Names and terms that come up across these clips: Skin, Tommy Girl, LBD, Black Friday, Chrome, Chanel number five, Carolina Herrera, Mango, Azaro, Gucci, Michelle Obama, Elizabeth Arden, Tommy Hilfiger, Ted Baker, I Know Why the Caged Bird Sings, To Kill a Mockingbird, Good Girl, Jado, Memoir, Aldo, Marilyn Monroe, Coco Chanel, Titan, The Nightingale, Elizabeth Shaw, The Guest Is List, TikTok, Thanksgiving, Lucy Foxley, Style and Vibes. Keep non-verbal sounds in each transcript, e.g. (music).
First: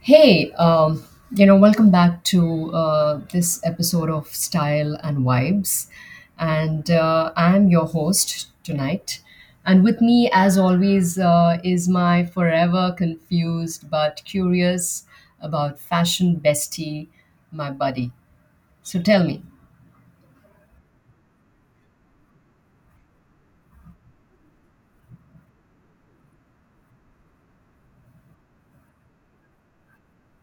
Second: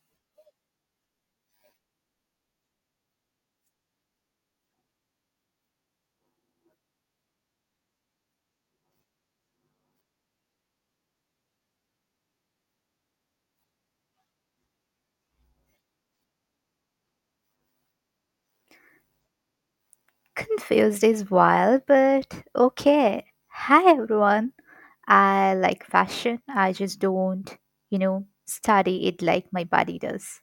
Hey, um, Welcome back to this episode of Style and Vibes. And I'm your host tonight. And with me, as always, is my forever confused but curious about fashion bestie, my buddy. So tell me, Confused is wild, but okay. Hi everyone. I like fashion. I just don't study it like my body does.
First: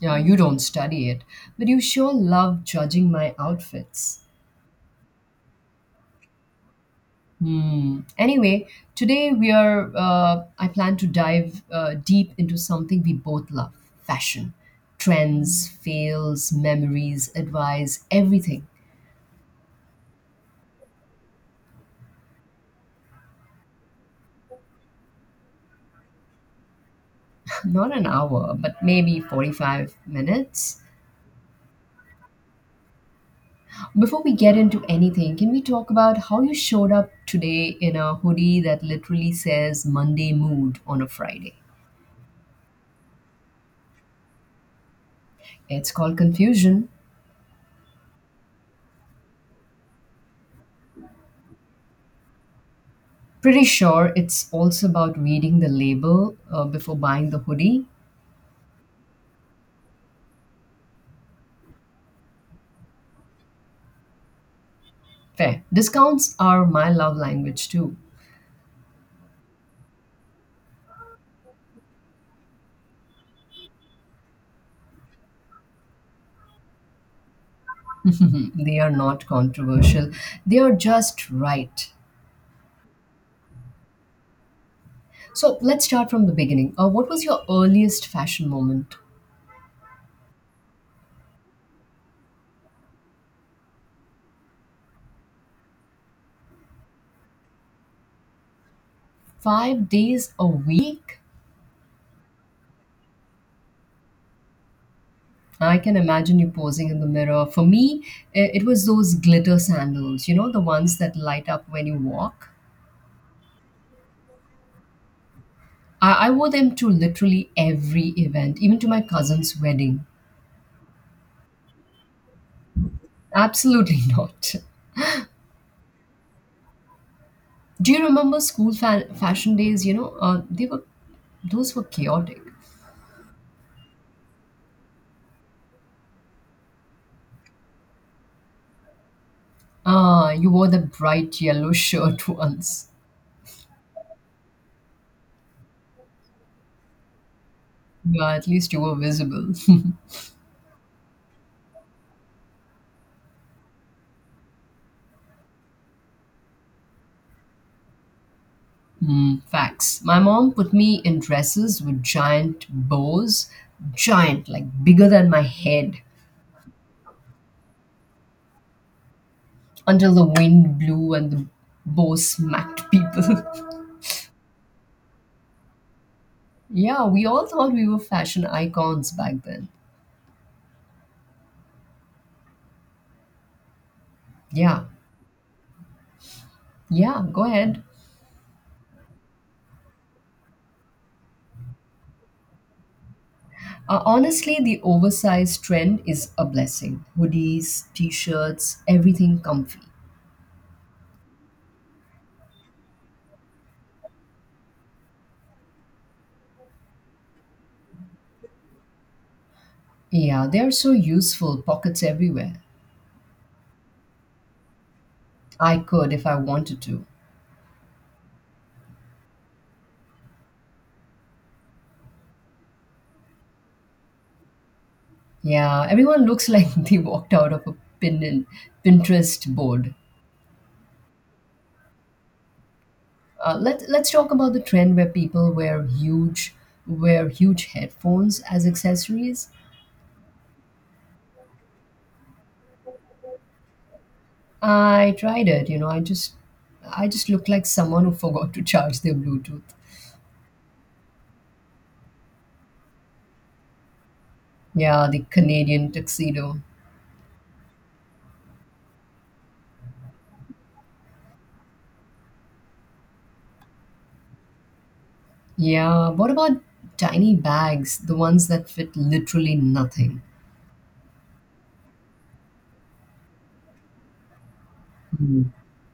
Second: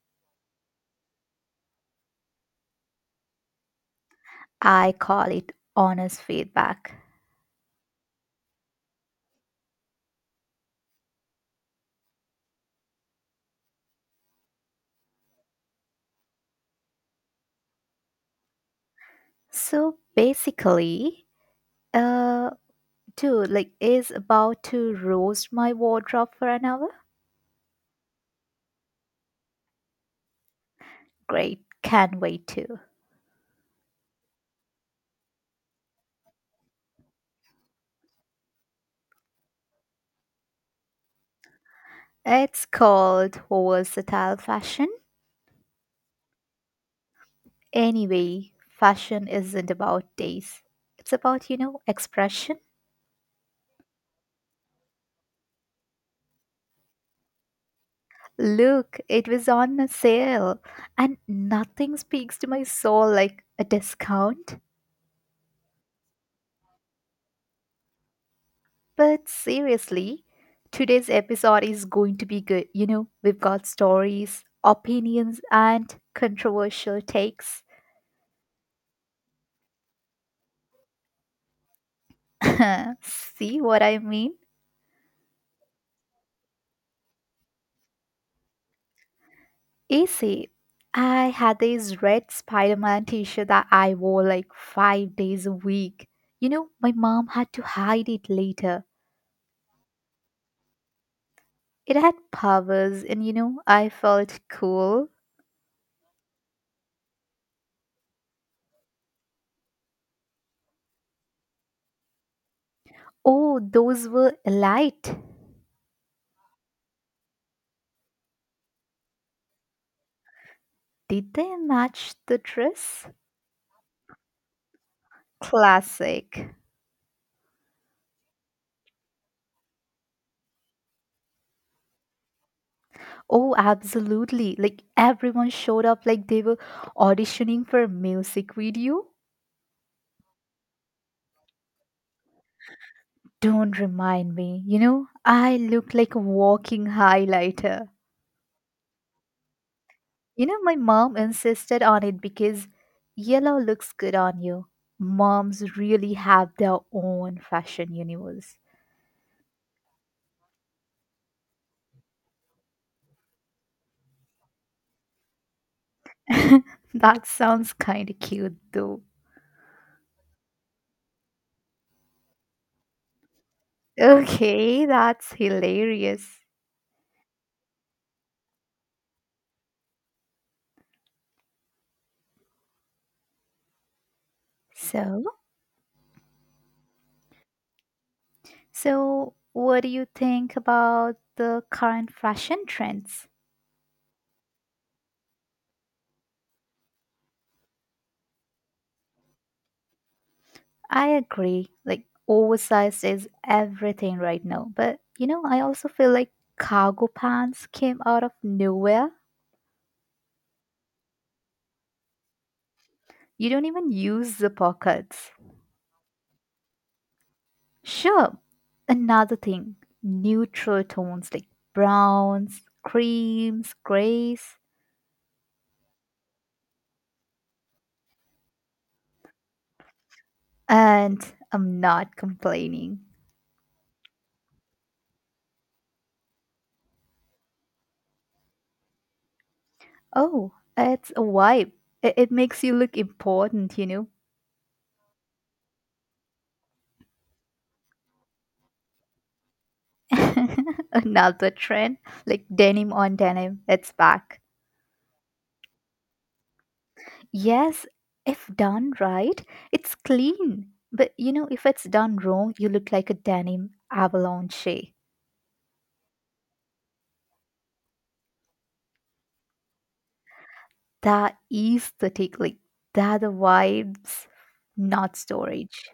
yeah, you don't study it, but you sure love judging my outfits. I call it honest feedback. Hmm. Anyway, today we are. I plan to dive deep into something we both love: fashion, trends, fails, memories, advice, everything. So basically, uh, dude, like, is about to roast my wardrobe for an hour. (laughs) Not an hour, but maybe 45 minutes. Great, can't wait to. Before we get into anything, can we talk about how you showed up today in a hoodie that literally says Monday mood on a Friday? It's called versatile fashion. It's called confusion. Anyway, fashion isn't about taste. It's about expression. Pretty sure it's also about reading the label before buying the hoodie. Look, it was on a sale, and nothing speaks to my soul like a discount. Fair. Discounts are my love language too. But seriously, today's episode is going to be good. We've got stories, opinions, and controversial takes. (laughs) They are not controversial, they are just right. (laughs) See what I mean? So let's start from the beginning. What was your earliest fashion moment? Easy. I had this red Spider Man t shirt that I wore like 5 days a week. My mom had to hide it later. Five days a week? It had powers, and I felt cool. I can imagine you posing in the mirror. For me, it was those glitter sandals, you know, the ones that light up when you walk. Oh, those were light. I wore them to literally every event, even to my cousin's wedding. Did they match the dress? Absolutely (laughs) not. Classic. Do you remember school fashion days? You know, they were Those were chaotic. Oh, absolutely. Like everyone showed up like they were auditioning for a music video. Ah, you wore the bright yellow shirt (laughs) once. Don't remind me. I look like a walking highlighter. Yeah, at least you were visible. (laughs) My mom insisted on it because yellow looks good on you. Moms really have their own fashion universe. Hmm, facts. My mom put me in dresses with giant bows, giant, like bigger than my head, (laughs) That sounds kind of cute though. until the wind blew and the bow smacked people. Okay, that's hilarious. (laughs) Yeah, we all thought we were fashion icons back then. Yeah, So, yeah, go ahead. so what do you think about the current fashion trends? Honestly, the oversized trend is a blessing. Hoodies, t shirts, everything comfy. I agree. Like oversized is everything right now, but I also feel like cargo pants came out of nowhere. Yeah, they're so useful, pockets everywhere. You don't even use the pockets. I could if I wanted to. Sure. Another thing, neutral tones like browns, creams, grays. Yeah, everyone looks like (laughs) they walked out of a Pinterest board. And I'm not complaining. Let's talk about the trend where people wear huge headphones as accessories. Oh, it's a vibe. It makes you look important. I tried it, you know, I just looked like someone who forgot to charge their Bluetooth. (laughs) Another trend, like denim on denim, it's back. Yeah, the Canadian tuxedo. Yes, if done right, it's clean. But if it's done wrong, you look like a denim avalanche. Yeah, what about tiny bags, the ones that fit literally nothing? That is the take, like, that the vibes, not Hmm. storage.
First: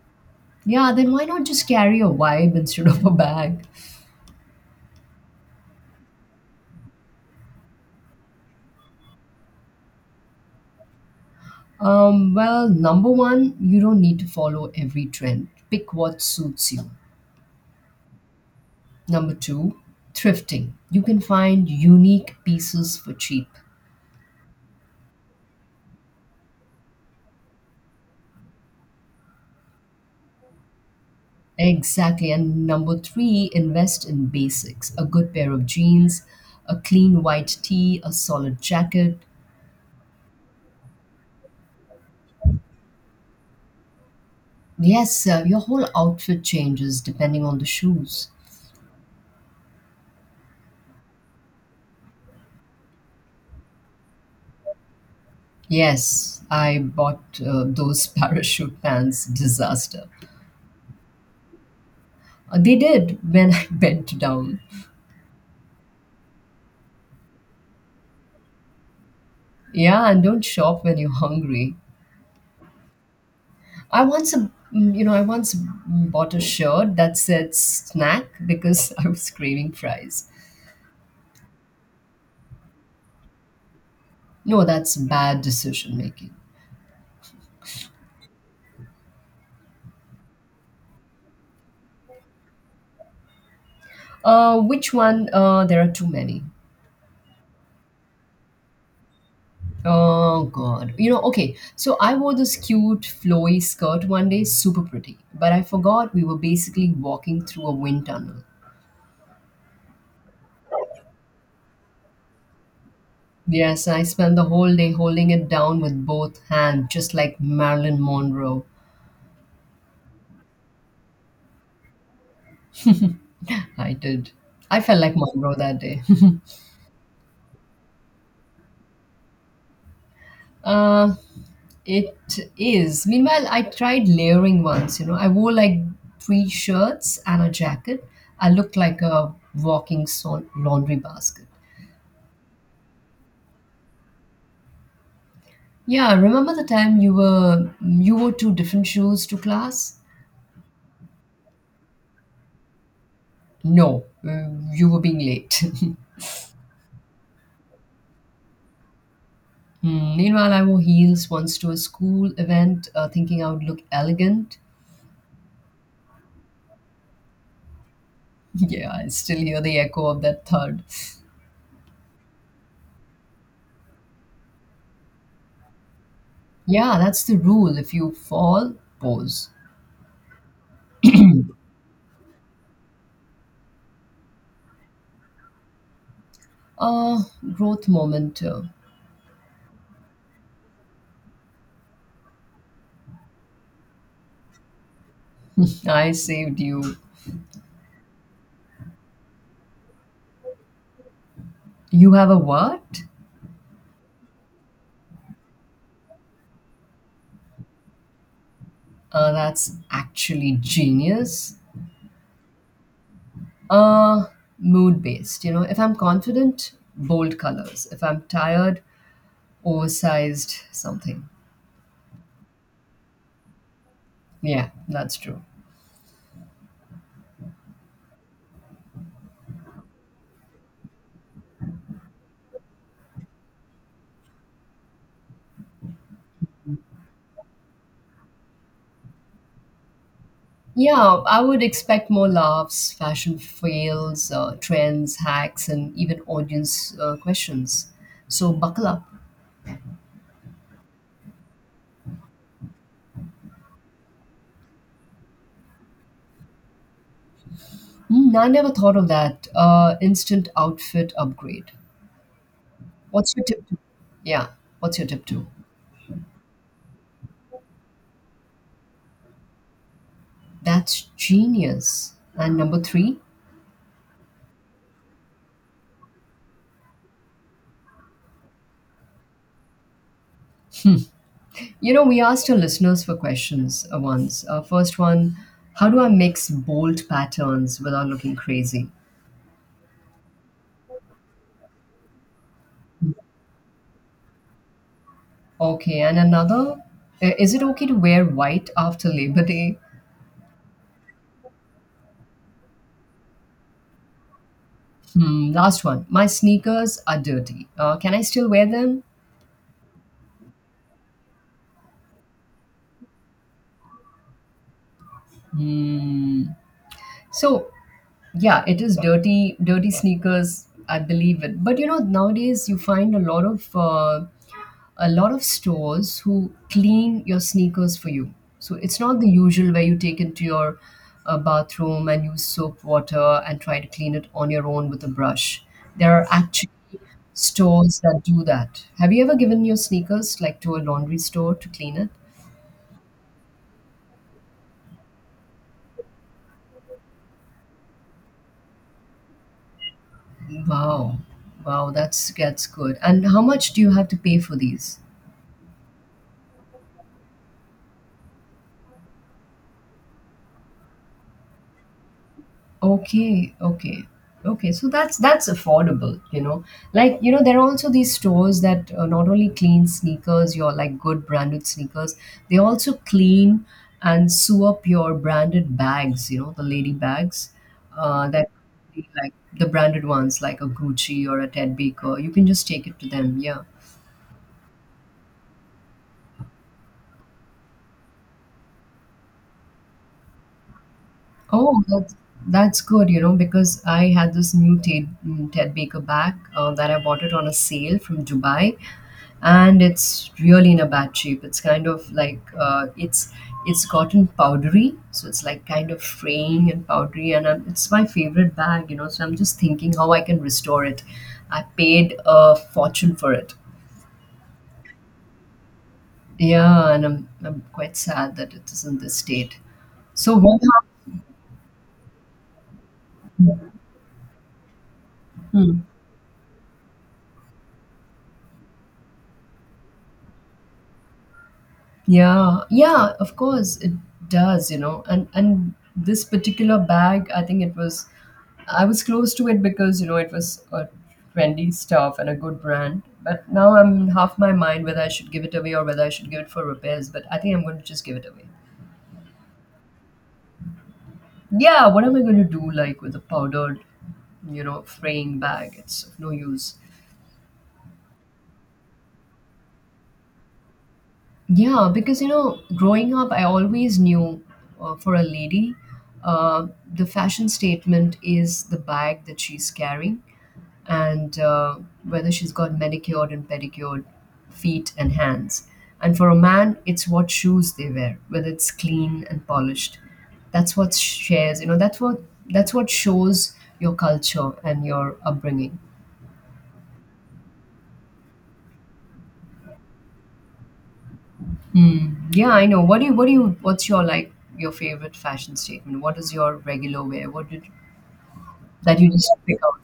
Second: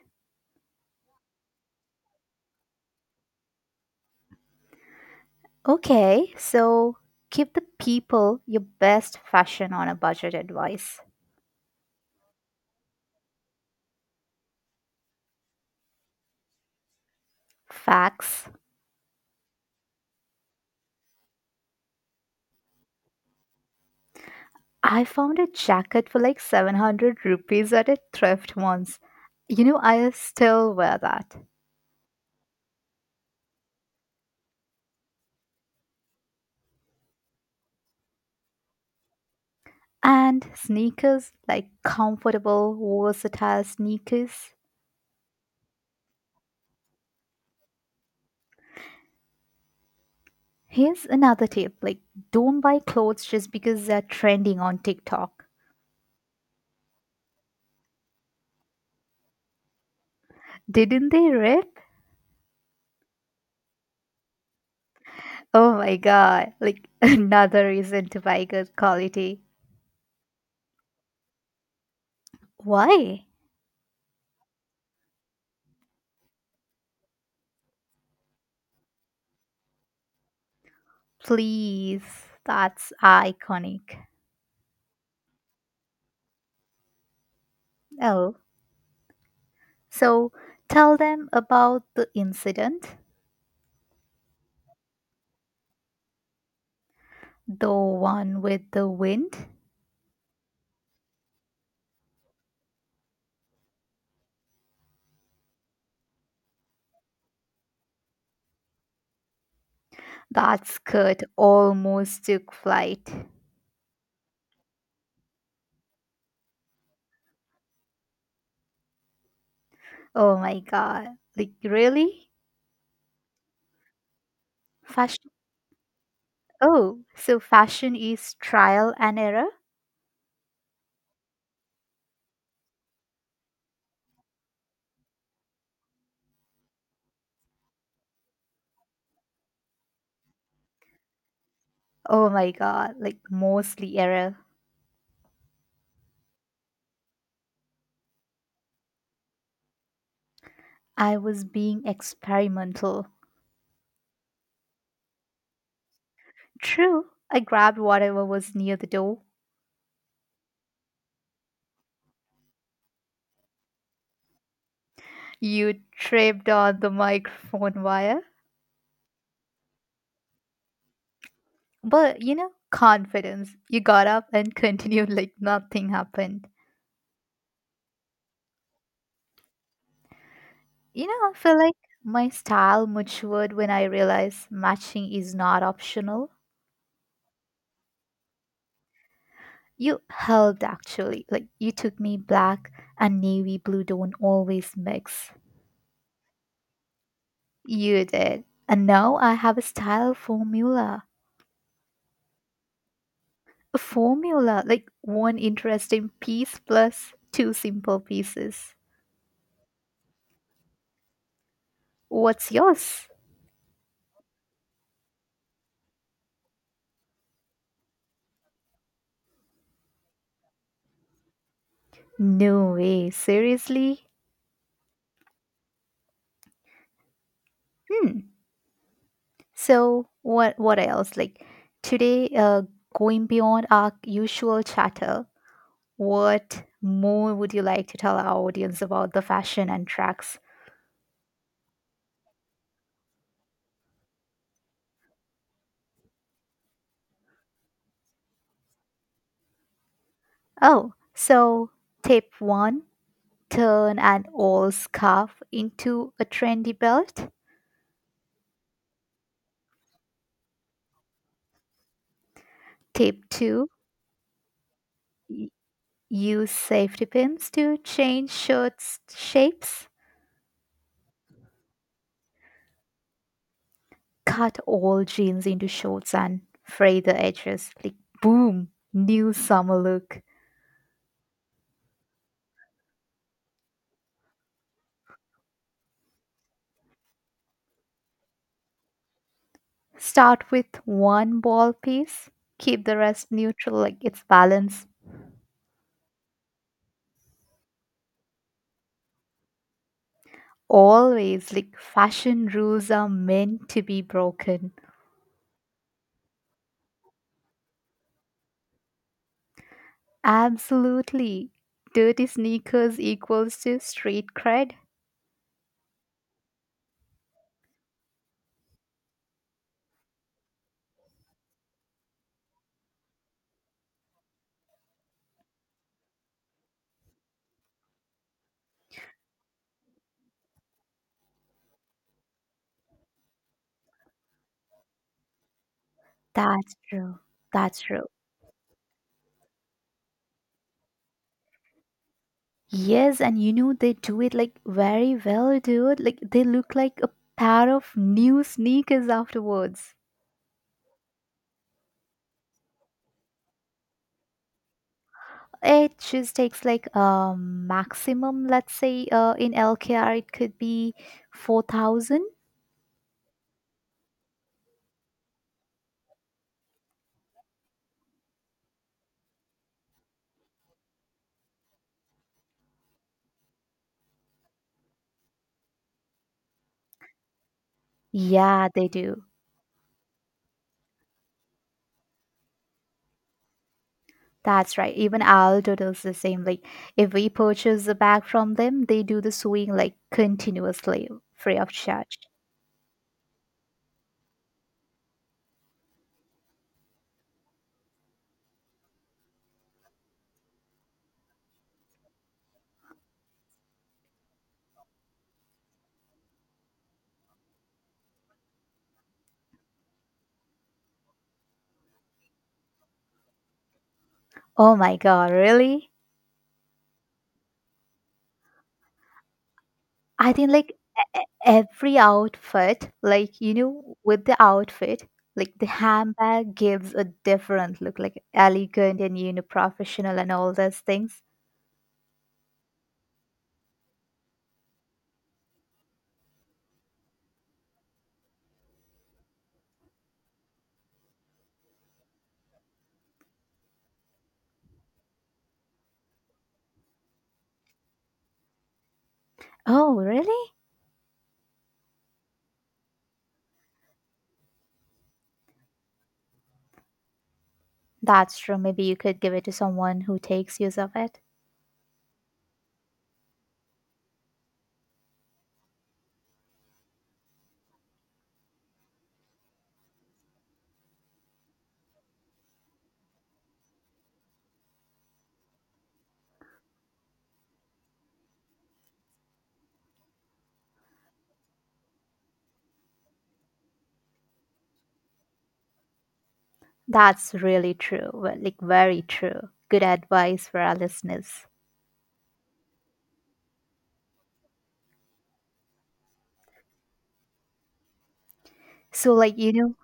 Yeah, then why not just carry a vibe (laughs) instead of a bag? Okay, so give the people your best fashion on a budget advice. Well, number one, you don't need to follow every trend. Pick what suits you. Facts. Number two, thrifting. You can find unique pieces for cheap. I found a jacket for like 700 rupees at a thrift once. I still wear that. Exactly. And number three, invest in basics a good pair of jeans, a clean white tee, a solid jacket. And sneakers, like comfortable, versatile sneakers. Yes, your whole outfit changes depending on the shoes. Here's another tip like, don't buy clothes just because they're trending on TikTok. Yes, I bought those (laughs) parachute pants, disaster. Didn't they rip? They did when I (laughs) bent down. Oh my god, like (laughs) another reason to buy good quality. Yeah, and don't shop when you're hungry. Why? I once, mm, you know, I once bought a shirt that said snack because (laughs) I was craving fries. Please, that's iconic. No, that's bad decision making. Oh, so tell them about the incident, Which one? There are too many. the one with the wind. Oh God. You know, okay. So I wore this cute flowy skirt one day, super pretty. But I forgot we were basically walking through a wind tunnel. That skirt almost took flight. Yes, I spent the whole day holding it down with both hands, just like Marilyn Monroe. Oh my god. Like, really? I did. I felt like Fashion? Monroe that day. (laughs) Oh, so fashion is trial and error? Uh, it is. Meanwhile, I tried layering once, you know. I wore like three shirts and a jacket. I looked like a walking laundry basket. Oh my god. Like, mostly error. Yeah, remember the time you wore two different shoes to class? I was being experimental. No, you were being late. (laughs) True. I grabbed whatever was near the door. Hmm, meanwhile, I wore heels once to a school event, thinking I would look elegant. You tripped on the (laughs) microphone wire. (laughs) Yeah, I still hear the echo of that thud. But confidence. You got up and (laughs) continued like nothing happened. Yeah, that's the rule. If you fall, pause. I feel like my style matured when I realized matching is not optional. Uh, Growth moment. You helped actually. Like you took me black and navy blue don't always mix. (laughs) I saved you. You did. And now I have a style formula. You have a what? A formula, like one interesting piece plus two simple pieces. That's actually genius. What's yours? Uh, mood based. You know, if I'm confident, bold colors. If I'm tired, oversized something. No way, seriously? Yeah, that's true. Hmm. So what else? Like today, going beyond our usual chatter, what more would you like to tell our audience about the fashion and tracks? Yeah, I would expect more laughs, fashion fails, trends, hacks, and even audience questions. So buckle up. Oh, so tip one: turn an old scarf into a trendy belt. Hmm, I never thought of that. Instant outfit upgrade. Tip What's your tip? two: To- yeah, what's your tip two? y- use safety pins to change shirts shapes. That's genius. And number three? Cut all jeans into shorts and fray the edges. Like boom, new summer look. You know, we asked our listeners for questions once. First one, how do I mix bold patterns without looking crazy? Start with one ball piece, keep the rest neutral, like it's balance. Okay, and another, is it okay to wear white after Labor Day? Always, like fashion rules are meant to be broken. Hmm, last one, my sneakers are dirty. Can I still wear them? Absolutely. Dirty sneakers equals to street cred. Hmm. So, yeah, it is dirty, dirty sneakers. I believe it. But you know, nowadays you find a lot of stores who clean your sneakers for you. So it's not the usual where you take it to your bathroom and use soap water and try to clean it on your own with a brush. There are actually That's true. That's stores true. that do that. Have you ever given your sneakers like to a laundry store to clean it? Yes, and they do it like very well, dude. Like they look like a pair of new sneakers afterwards. Wow. Wow, that's good. And how much do you have to pay for these? It just takes like a maximum, let's say in LKR it could be 4,000. Okay, okay. Okay, so that's affordable, you know. Like, you know, there are also these stores that not only clean sneakers, your like good branded sneakers, they also clean and sew up your branded bags, you know, the lady bags that Yeah, they do. like the branded ones like a Gucci or a Ted Baker. You can just take it to them. Yeah. That's right. Even Aldo does the same. Like if we purchase a bag from them, they do the sewing like continuously free of Oh, charge. that's good, you know, because I had this new Ted Baker bag that I bought it on a sale from Dubai, and it's really in a bad shape. It's kind of like it's gotten powdery, so it's like kind of fraying and powdery, and I it's my favorite bag, you know. So I'm just thinking how I can restore it. I paid a fortune for it. Oh my God, really? Yeah, and I'm quite sad that it is in this state. I So think what like every outfit, like with the outfit, like the happened? handbag gives a different look, like elegant and professional and all those things. Yeah, yeah, of course it does, you know. And this particular bag, I was close to it because, you know, it was a trendy stuff and a good brand. But now I'm half my mind whether I should give it away or whether I should give it for repairs, but I think I'm going to just give it away. Oh, really? Yeah, what am I going to do like with a powdered, you know, fraying bag? It's of no use. That's true. Maybe you could give it to someone who takes use of it. Yeah, because you know, growing up, I always knew for a lady, the fashion statement is the bag that she's carrying and whether she's got manicured and pedicured feet and hands. And for a man, it's what shoes they wear, whether it's clean and polished. That's what shares, you know, that's what shows your culture and your upbringing. That's really true. Like, very true. Good advice for our listeners. Yeah, I know. What's your like your favorite fashion statement? What is your regular wear? What did that you So, just like, pick out?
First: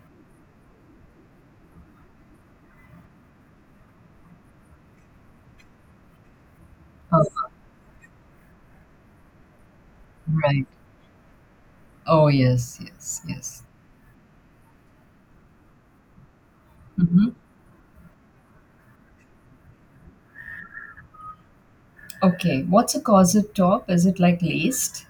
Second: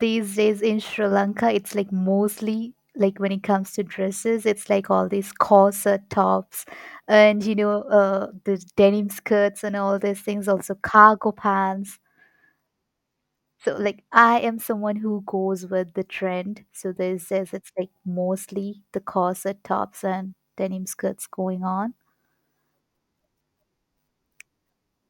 these days in Sri Lanka, it's like mostly like when it comes to dresses, it's like all these corset tops and, uh you know, uh, the denim skirts and all these things, Right. also cargo pants. Oh yes, yes, yes. So like I am someone who goes with the trend. So there's Mm-hmm. this is it's like mostly the corset tops and denim skirts going on. Okay. What's a corset top? Is it like laced?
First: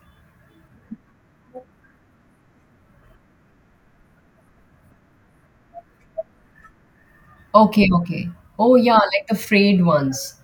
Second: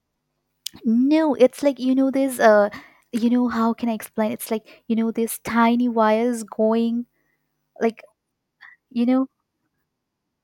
No, it's like there's how can I explain? It's like there's tiny wires going Okay, like okay. Oh yeah, you like know the frayed ones.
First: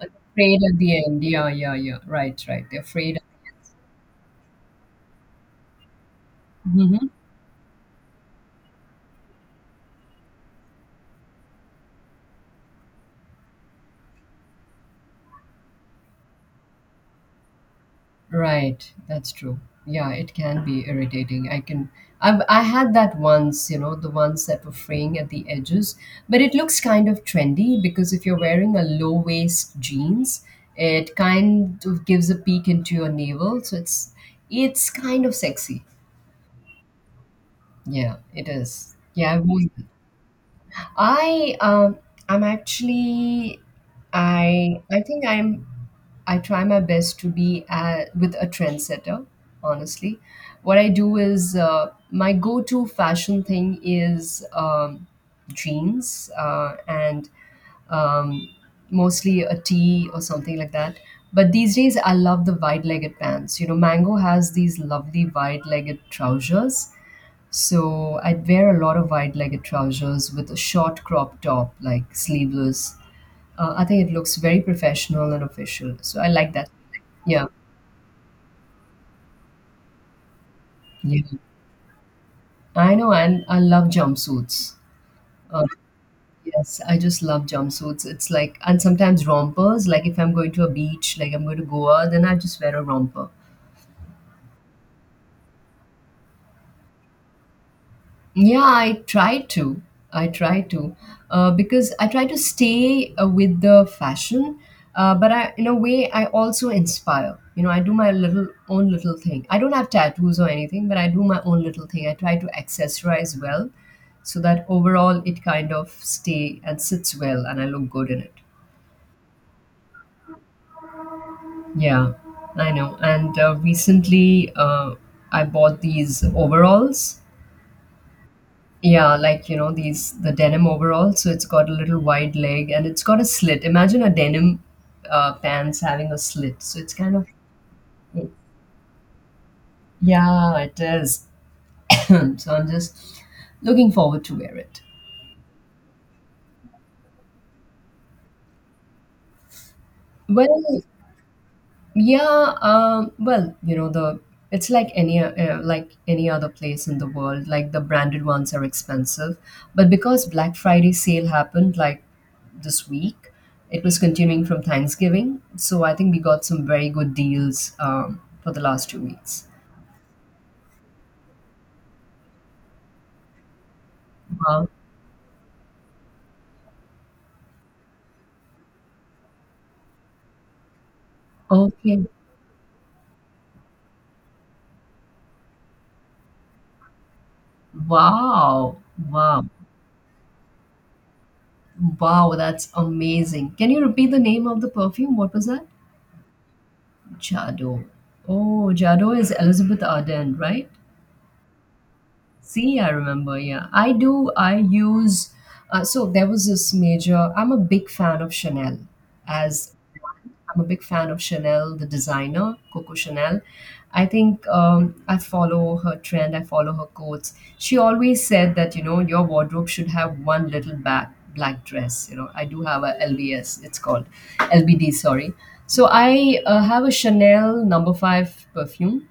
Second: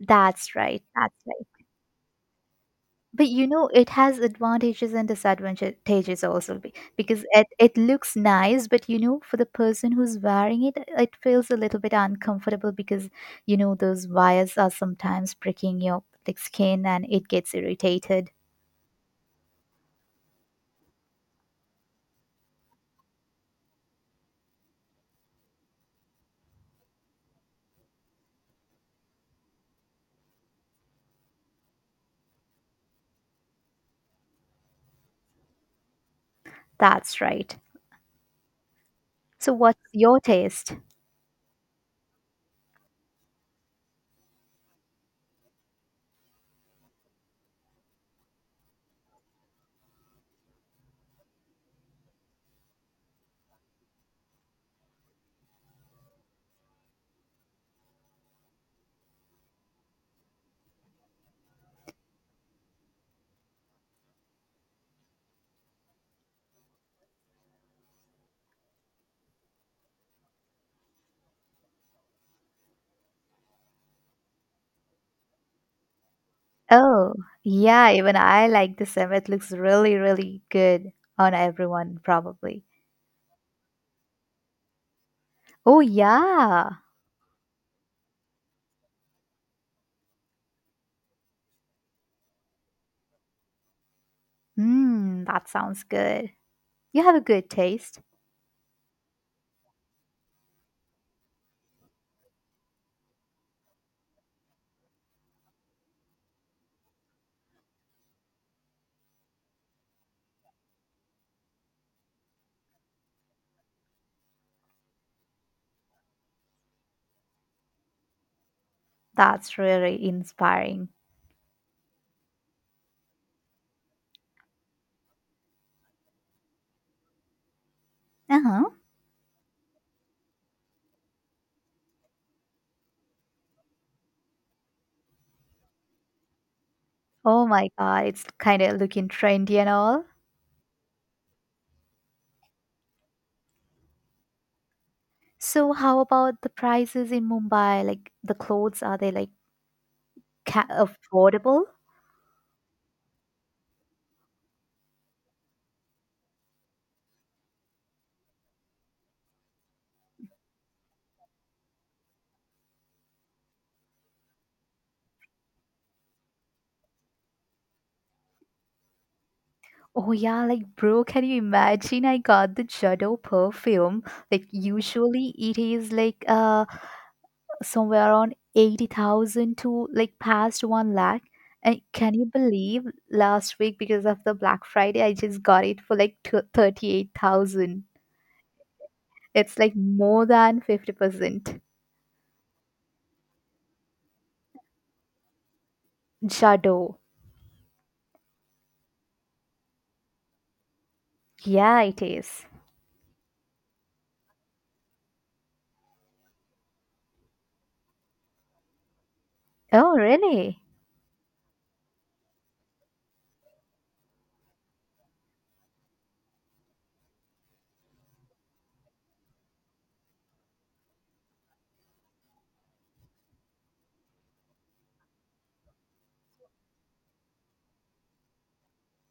Like that's frayed at right. the That's end. right. Yeah, yeah, yeah. Right, right. They're frayed. But it has advantages and disadvantages also be- Mhm. because it looks nice, but for the person who's wearing it, it feels a little bit uncomfortable because those wires are sometimes pricking your like, skin and it gets irritated. Right, that's true. Yeah, it can be irritating. I can I've I had that once, you know, the ones that were fraying at the edges, but it looks kind of trendy because if you're wearing a low waist jeans, it kind of gives a peek into your navel, so it's kind of sexy. That's right. Yeah, it is. Yeah, I've So, worn what's your taste? I I'm actually I think I'm I try my best to be with a trendsetter, honestly. What I do is my go to fashion thing is jeans and um, mostly a tee or something like that. But these days, I love the wide legged pants. You know, Mango has these lovely wide legged trousers. So I'd wear a lot of wide legged trousers with a short crop top, like sleeveless. I think it looks very professional and official. So I like that. Oh, Yeah. yeah, even I like the same. It looks really, really good Yeah. on everyone, probably. I know. And I love jumpsuits. Uh, Oh, yeah. yes. I just love jumpsuits. It's like, and sometimes rompers. Like if I'm going to a beach, like I'm going to Goa, then I just wear a romper. Mm, that sounds good. You have a good taste. Yeah, I try to. I try to, because I try to stay with the fashion, but I, in a way, I also inspire. You know, I do my little own little thing. I don't have tattoos or anything, but I do my own little thing. I try to accessorize well, so that overall it kind of stay and sits well, and I look good in it. That's really inspiring. Yeah, I know. And recently, I bought these overalls. Uh huh. Yeah, like you know, these the denim overall, so it's got a little wide leg and it's got a slit. Imagine a denim pants having a slit. So it's kind of Oh my god, it's kind of looking trendy and all. yeah, it is. (coughs) (clears throat) So I'm just looking forward to wear it. So how about the prices in Mumbai? Like the clothes, are they like Well. Affordable? Yeah, well, you know, the it's like any other place in the world. Like the branded ones are expensive, but because Black Friday sale happened like this week, it was continuing from Thanksgiving. So I think we got some very good deals for the last 2 weeks. Oh yeah, like bro, can you imagine? I got the Jado perfume. Like Wow. usually it is like somewhere around 80,000 to like past 1 lakh. And Okay. can you believe last week because of the Black Friday, I just got it for like 38,000. Wow. Wow. It's like more than 50%. Wow. That's amazing. Can you repeat the name of the perfume? What was that? Jado. Jado. Oh, Jado is Elizabeth Arden, right? Yeah, it is. See, I remember. Yeah, I do. I use. So there was this major. I'm a big fan of Chanel. As Oh, I'm really? a big fan of Chanel, the designer Coco Chanel. I think I follow her trend. I follow her quotes. She always said that you know your wardrobe should have one little back black dress. You know, I do have a LBS. It's called LBD. Sorry. So I have a Chanel No. 5 perfume.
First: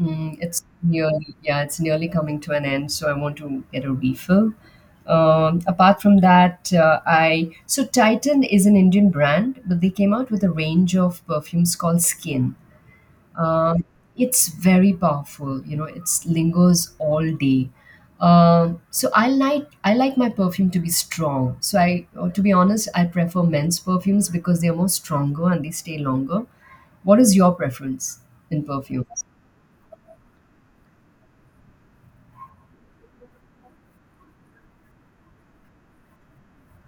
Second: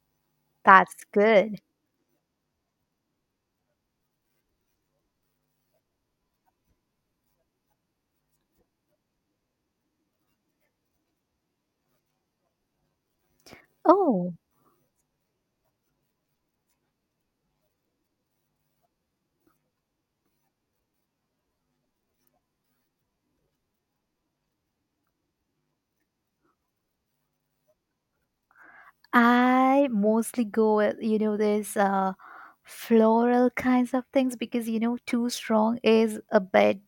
Mm, it's That's nearly, good. yeah, it's nearly coming to an end, so I want to get a refill. Apart from that, I so Titan is an Indian brand, but they came out with a range of perfumes called Skin. Um, Oh, it's very powerful, you know, it lingers all day. So I like my perfume to be strong. So I, or to be honest, I prefer men's perfumes because they are more stronger and they stay longer. What is your preference in perfume? I mostly go with this floral kinds of things because too strong is a bit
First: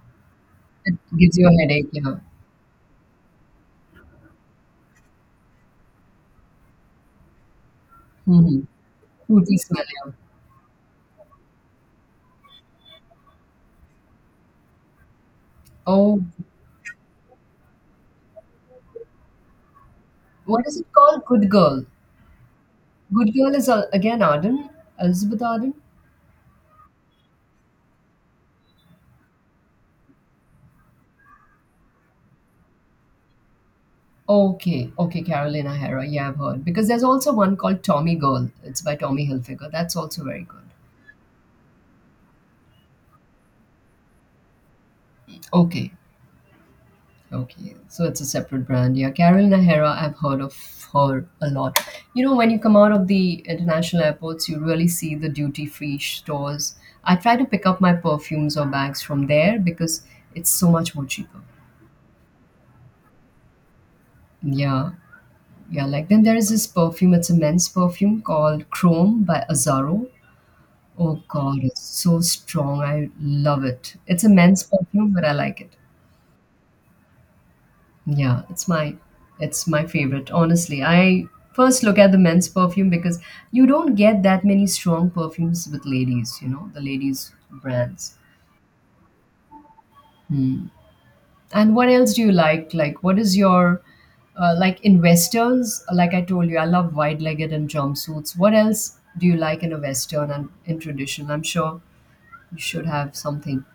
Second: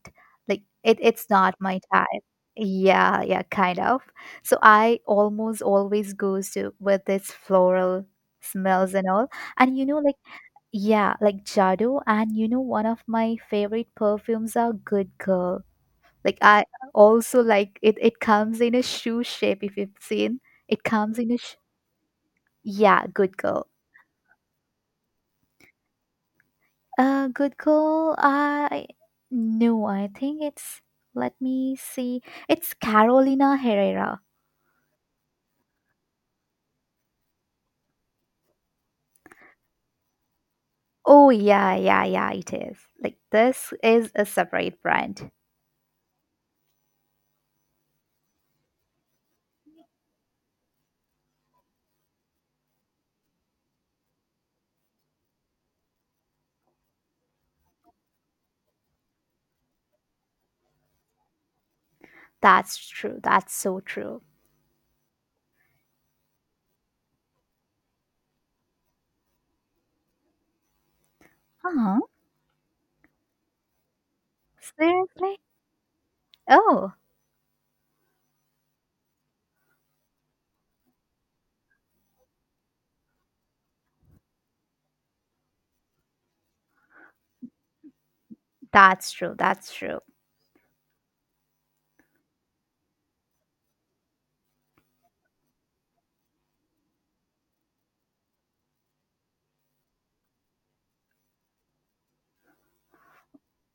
like It it's gives you not a my headache, yeah. type. Yeah, yeah, kind of. So I almost always goes to with this floral Mhm. smells and all. Fruity And smell, you know, yeah. like Yeah, like Jado, and one of my favorite perfumes are Good Girl. Oh, Like I also like it. It comes in a shoe shape. If you've seen, what is it it comes called? in a Good Girl. yeah, Good Good Girl Girl. is again Arden, Elizabeth Arden. Good Girl. I no, I think it's. Let me see. It's Carolina Herrera. Okay, okay, Carolina Herrera. Yeah, I've heard because there's also one called Tommy Girl. It's by Tommy Hilfiger. That's also very good. Oh yeah, yeah, yeah. It is. Like this is a separate brand. Okay. Okay, so it's a separate brand. Yeah, Carolina Herrera, I've heard of her a lot. You know, when you come out of the international airports, you really see the duty free stores. I try to pick up my perfumes or bags from there because it's so much more cheaper. That's true. That's so true. Yeah, yeah, like then there is this perfume, it's a men's perfume called Chrome by Azaro. Oh God, it's Huh? so strong. I love it. It's a men's perfume, but I Seriously? like it. Oh, Yeah, it's my favorite. Honestly, I first look at the men's perfume because you don't get that many strong perfumes with ladies, you know, the ladies brands. that's true. That's true. Hmm. And what else do you like? Like what is your like in westerns, like I told you, I love wide-legged and jumpsuits. What else do you like in a western and in tradition? I'm sure you should have something.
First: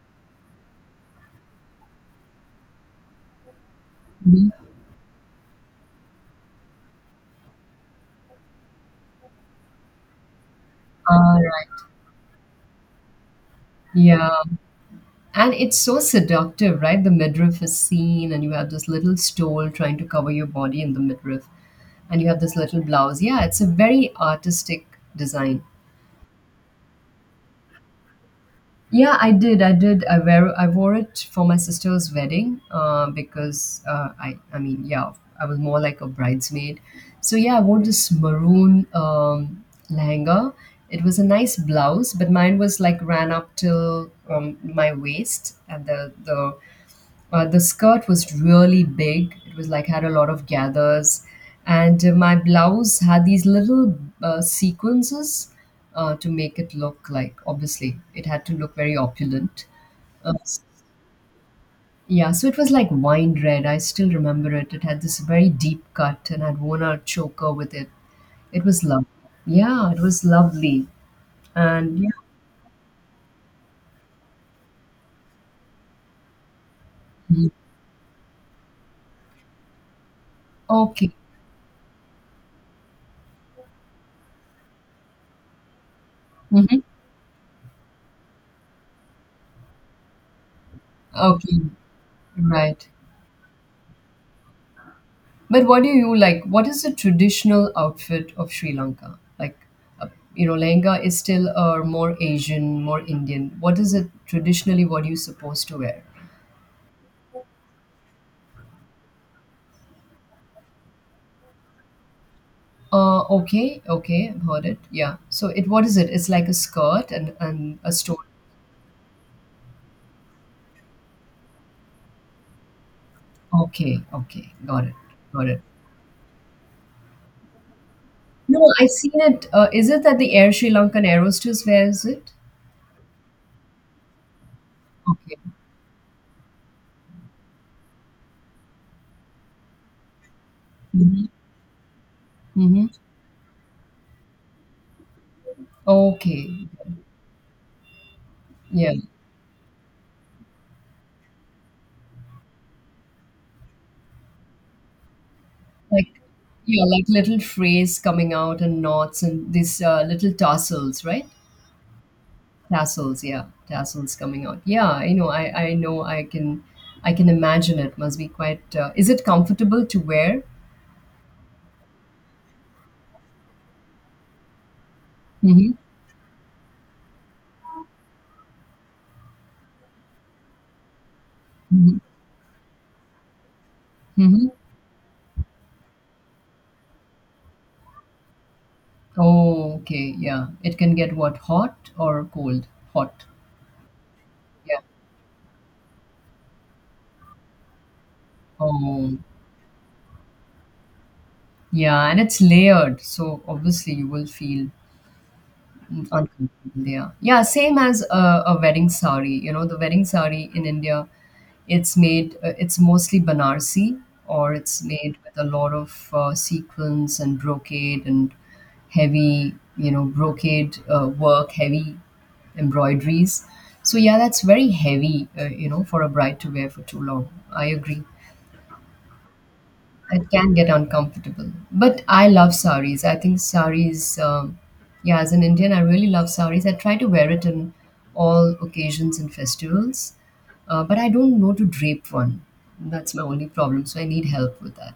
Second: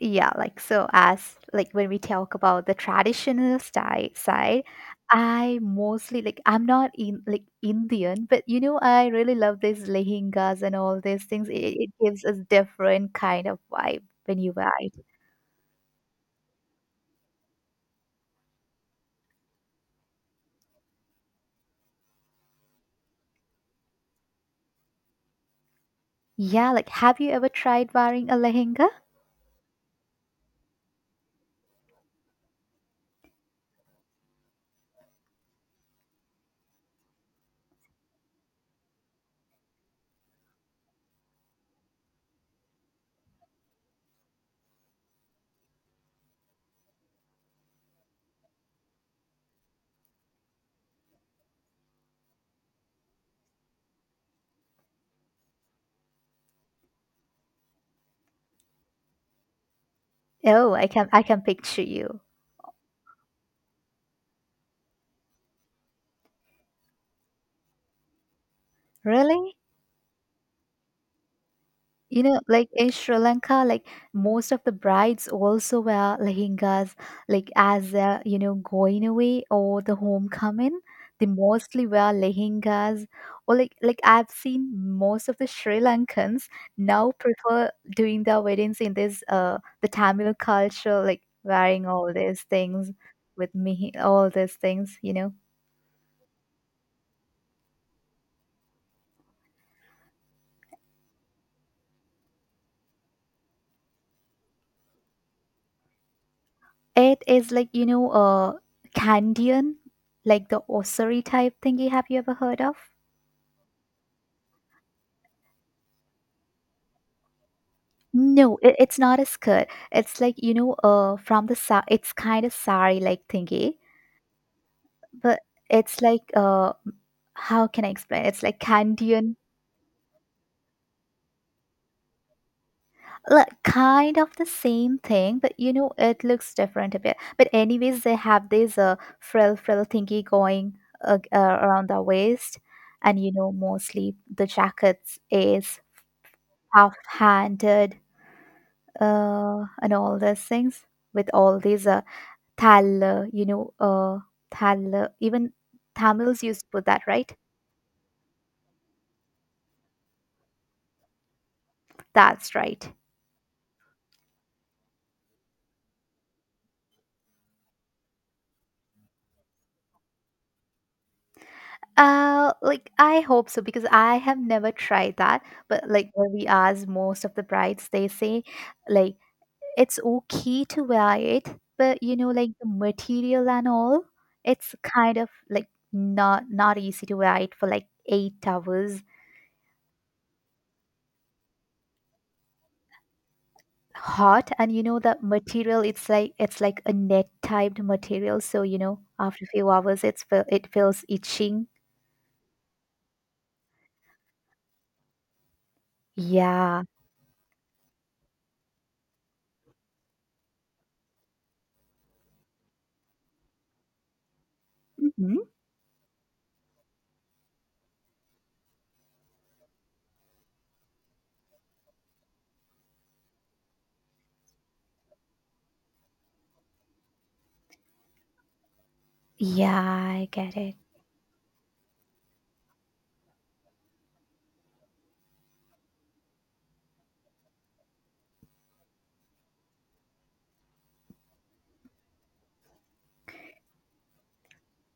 Yeah, like so as like when we talk about the traditional style Mhm. side, I mostly like I'm not in like Indian, but I really love these lehengas and all these All things. It, right. it gives us different kind of vibe Yeah. when you wear it. And it's so seductive, right? The midriff is seen, and you have this little stole trying to cover your body in the midriff, and you have this little blouse. Yeah, it's a very artistic design. Yeah, like have you ever tried wearing a lehenga? Yeah, I did. I did. I wear. I wore it for my sister's wedding because I. I mean, yeah, I was more like a bridesmaid. So yeah, I wore this maroon lehenga. It was a nice blouse, but mine was like ran up till my waist, and the skirt was really big. It was like had a lot of gathers, and my blouse had these little sequences to make it look like. Obviously, it had to look very opulent. Uh, Oh, I can picture you. yeah, so it was like wine red. I still remember it. It had this very deep cut, and I'd worn a choker with it. It was lovely. Really? Yeah, it was lovely. And Like in Sri Lanka, like most of the brides also wear lehengas, yeah, like as they're going away or the homecoming, okay, they mostly wear lehengas. Or like I've seen most of the Sri Lankans hmm, now prefer doing their weddings in this the Tamil culture, like okay, wearing all these right. things with me, all these things. But what do you like? What is the traditional outfit of Sri Lanka? Like, uh, you know, lehenga is still a more Asian, more Indian. What is it traditionally? What are you supposed to wear? It is like, Candian, like the osari type thingy. Have you ever heard of? Okay, okay, I've heard it. Yeah. So it, what is it? It's like a skirt and a stole. No, it's not a skirt. It's like, from the sa it's kind of sari like thingy, Okay, okay, got it, but got it. it's like, how can I explain? It's like No, I seen Kandyan, it. Is it that the Air Sri Lankan aerosters wears it? like kind of the same Okay. thing, but it looks different a bit. But anyways, they have this frill thingy going Mm-hmm. Around the waist, Mm-hmm. and mostly the jackets is Okay. half-handed, Yeah. And all those things with all these Thal, you know, uh, Thal, even Like Tamils used to yeah, put that, like right? little frays coming out and knots and these little tassels, right? That's right. Tassels, yeah, tassels coming out. Yeah, I know. I know. I can imagine it must be quite. Is it comfortable to wear? Like I hope so because I have never tried that. Mm-hmm. But like when we ask most of the brides, they say like it's okay to wear it, Mm-hmm. but like the material and all, Mm-hmm. it's kind of like not easy to wear it for like 8 hours Oh, okay. Yeah, it can get what hot or cold. Hot. hot and Yeah. you know the material it's like a net typed material so Oh, after a few hours it's it feels itching. yeah, and it's layered, so obviously you will feel uncomfortable. Yeah. Yeah, yeah. Same as a wedding sari. You know, the wedding sari in India. It's made, it's mostly Banarsi, or it's made with Hmm. a lot of sequins and brocade and heavy, you know, brocade work, heavy embroideries. So yeah, that's very heavy, you know, for a bride to wear for too long. I agree Yeah, I it can get get it. uncomfortable. But I love saris. I think yeah, as an Indian, I really love saris. I try to wear it in all occasions and festivals, but I don't know to drape one. That's my only problem. So I need help with that.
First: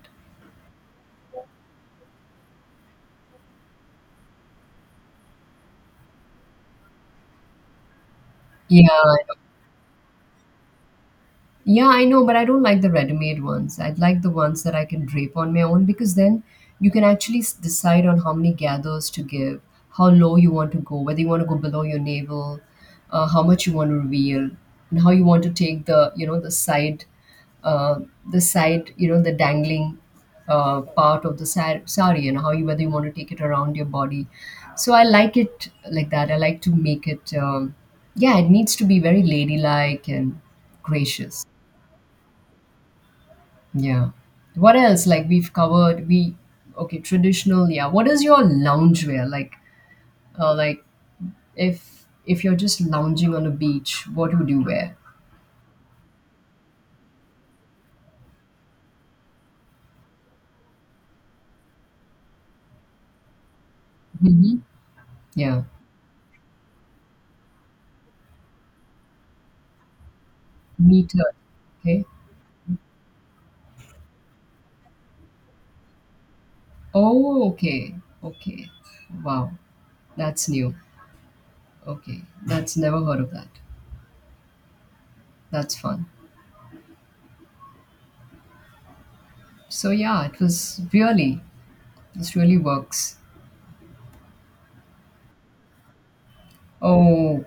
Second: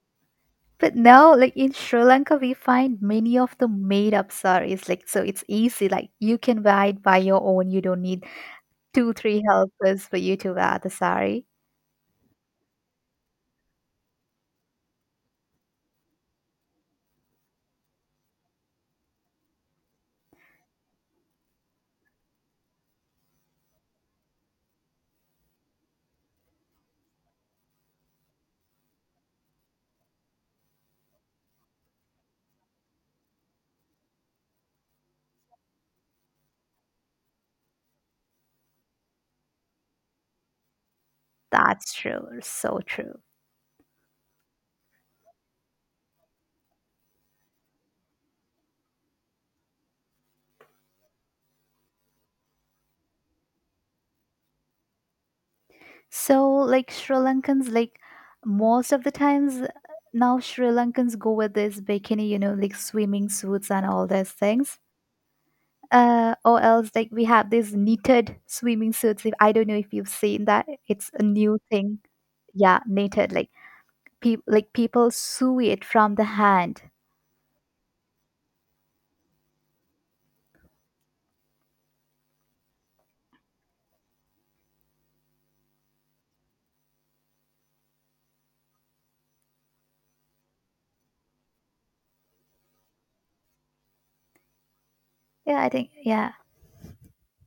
But now like in Sri Lanka we find many of the made up saris, like so it's easy, like you can buy it by your own. You don't need Yeah. two three helpers for you to wear the sari. Yeah, I know, but I don't like the ready-made ones. I'd like the ones that I can drape on my own because then you can actually s- decide on how many gathers to give, how low you want to go, whether you want to go below your navel, how much you want to reveal, and how you want to take the you know the side, uh, you know the dangling part of the sa- sari, and how you whether you want to take it around your body. So I like it like that. I like to make it. Yeah, it needs to be very ladylike and gracious. That's true, so true. Yeah. What else? Like we've covered we okay, traditional, yeah. What is your loungewear? Like uh like if you're just lounging on a beach, what would you wear? So, like Sri Lankans, like most of the times now, Sri Lankans go with this bikini, like swimming suits and all those Mm-hmm. things. Yeah. Or else, like we have these knitted swimming suits. If I don't know if you've seen that, it's a Meter. new thing. Okay. Yeah, knitted, like people sew it from the hand. Oh, okay. Okay. Wow. That's new. Okay. That's never heard of that. That's fun. So yeah, it was really this really works. Yeah, I think yeah. Oh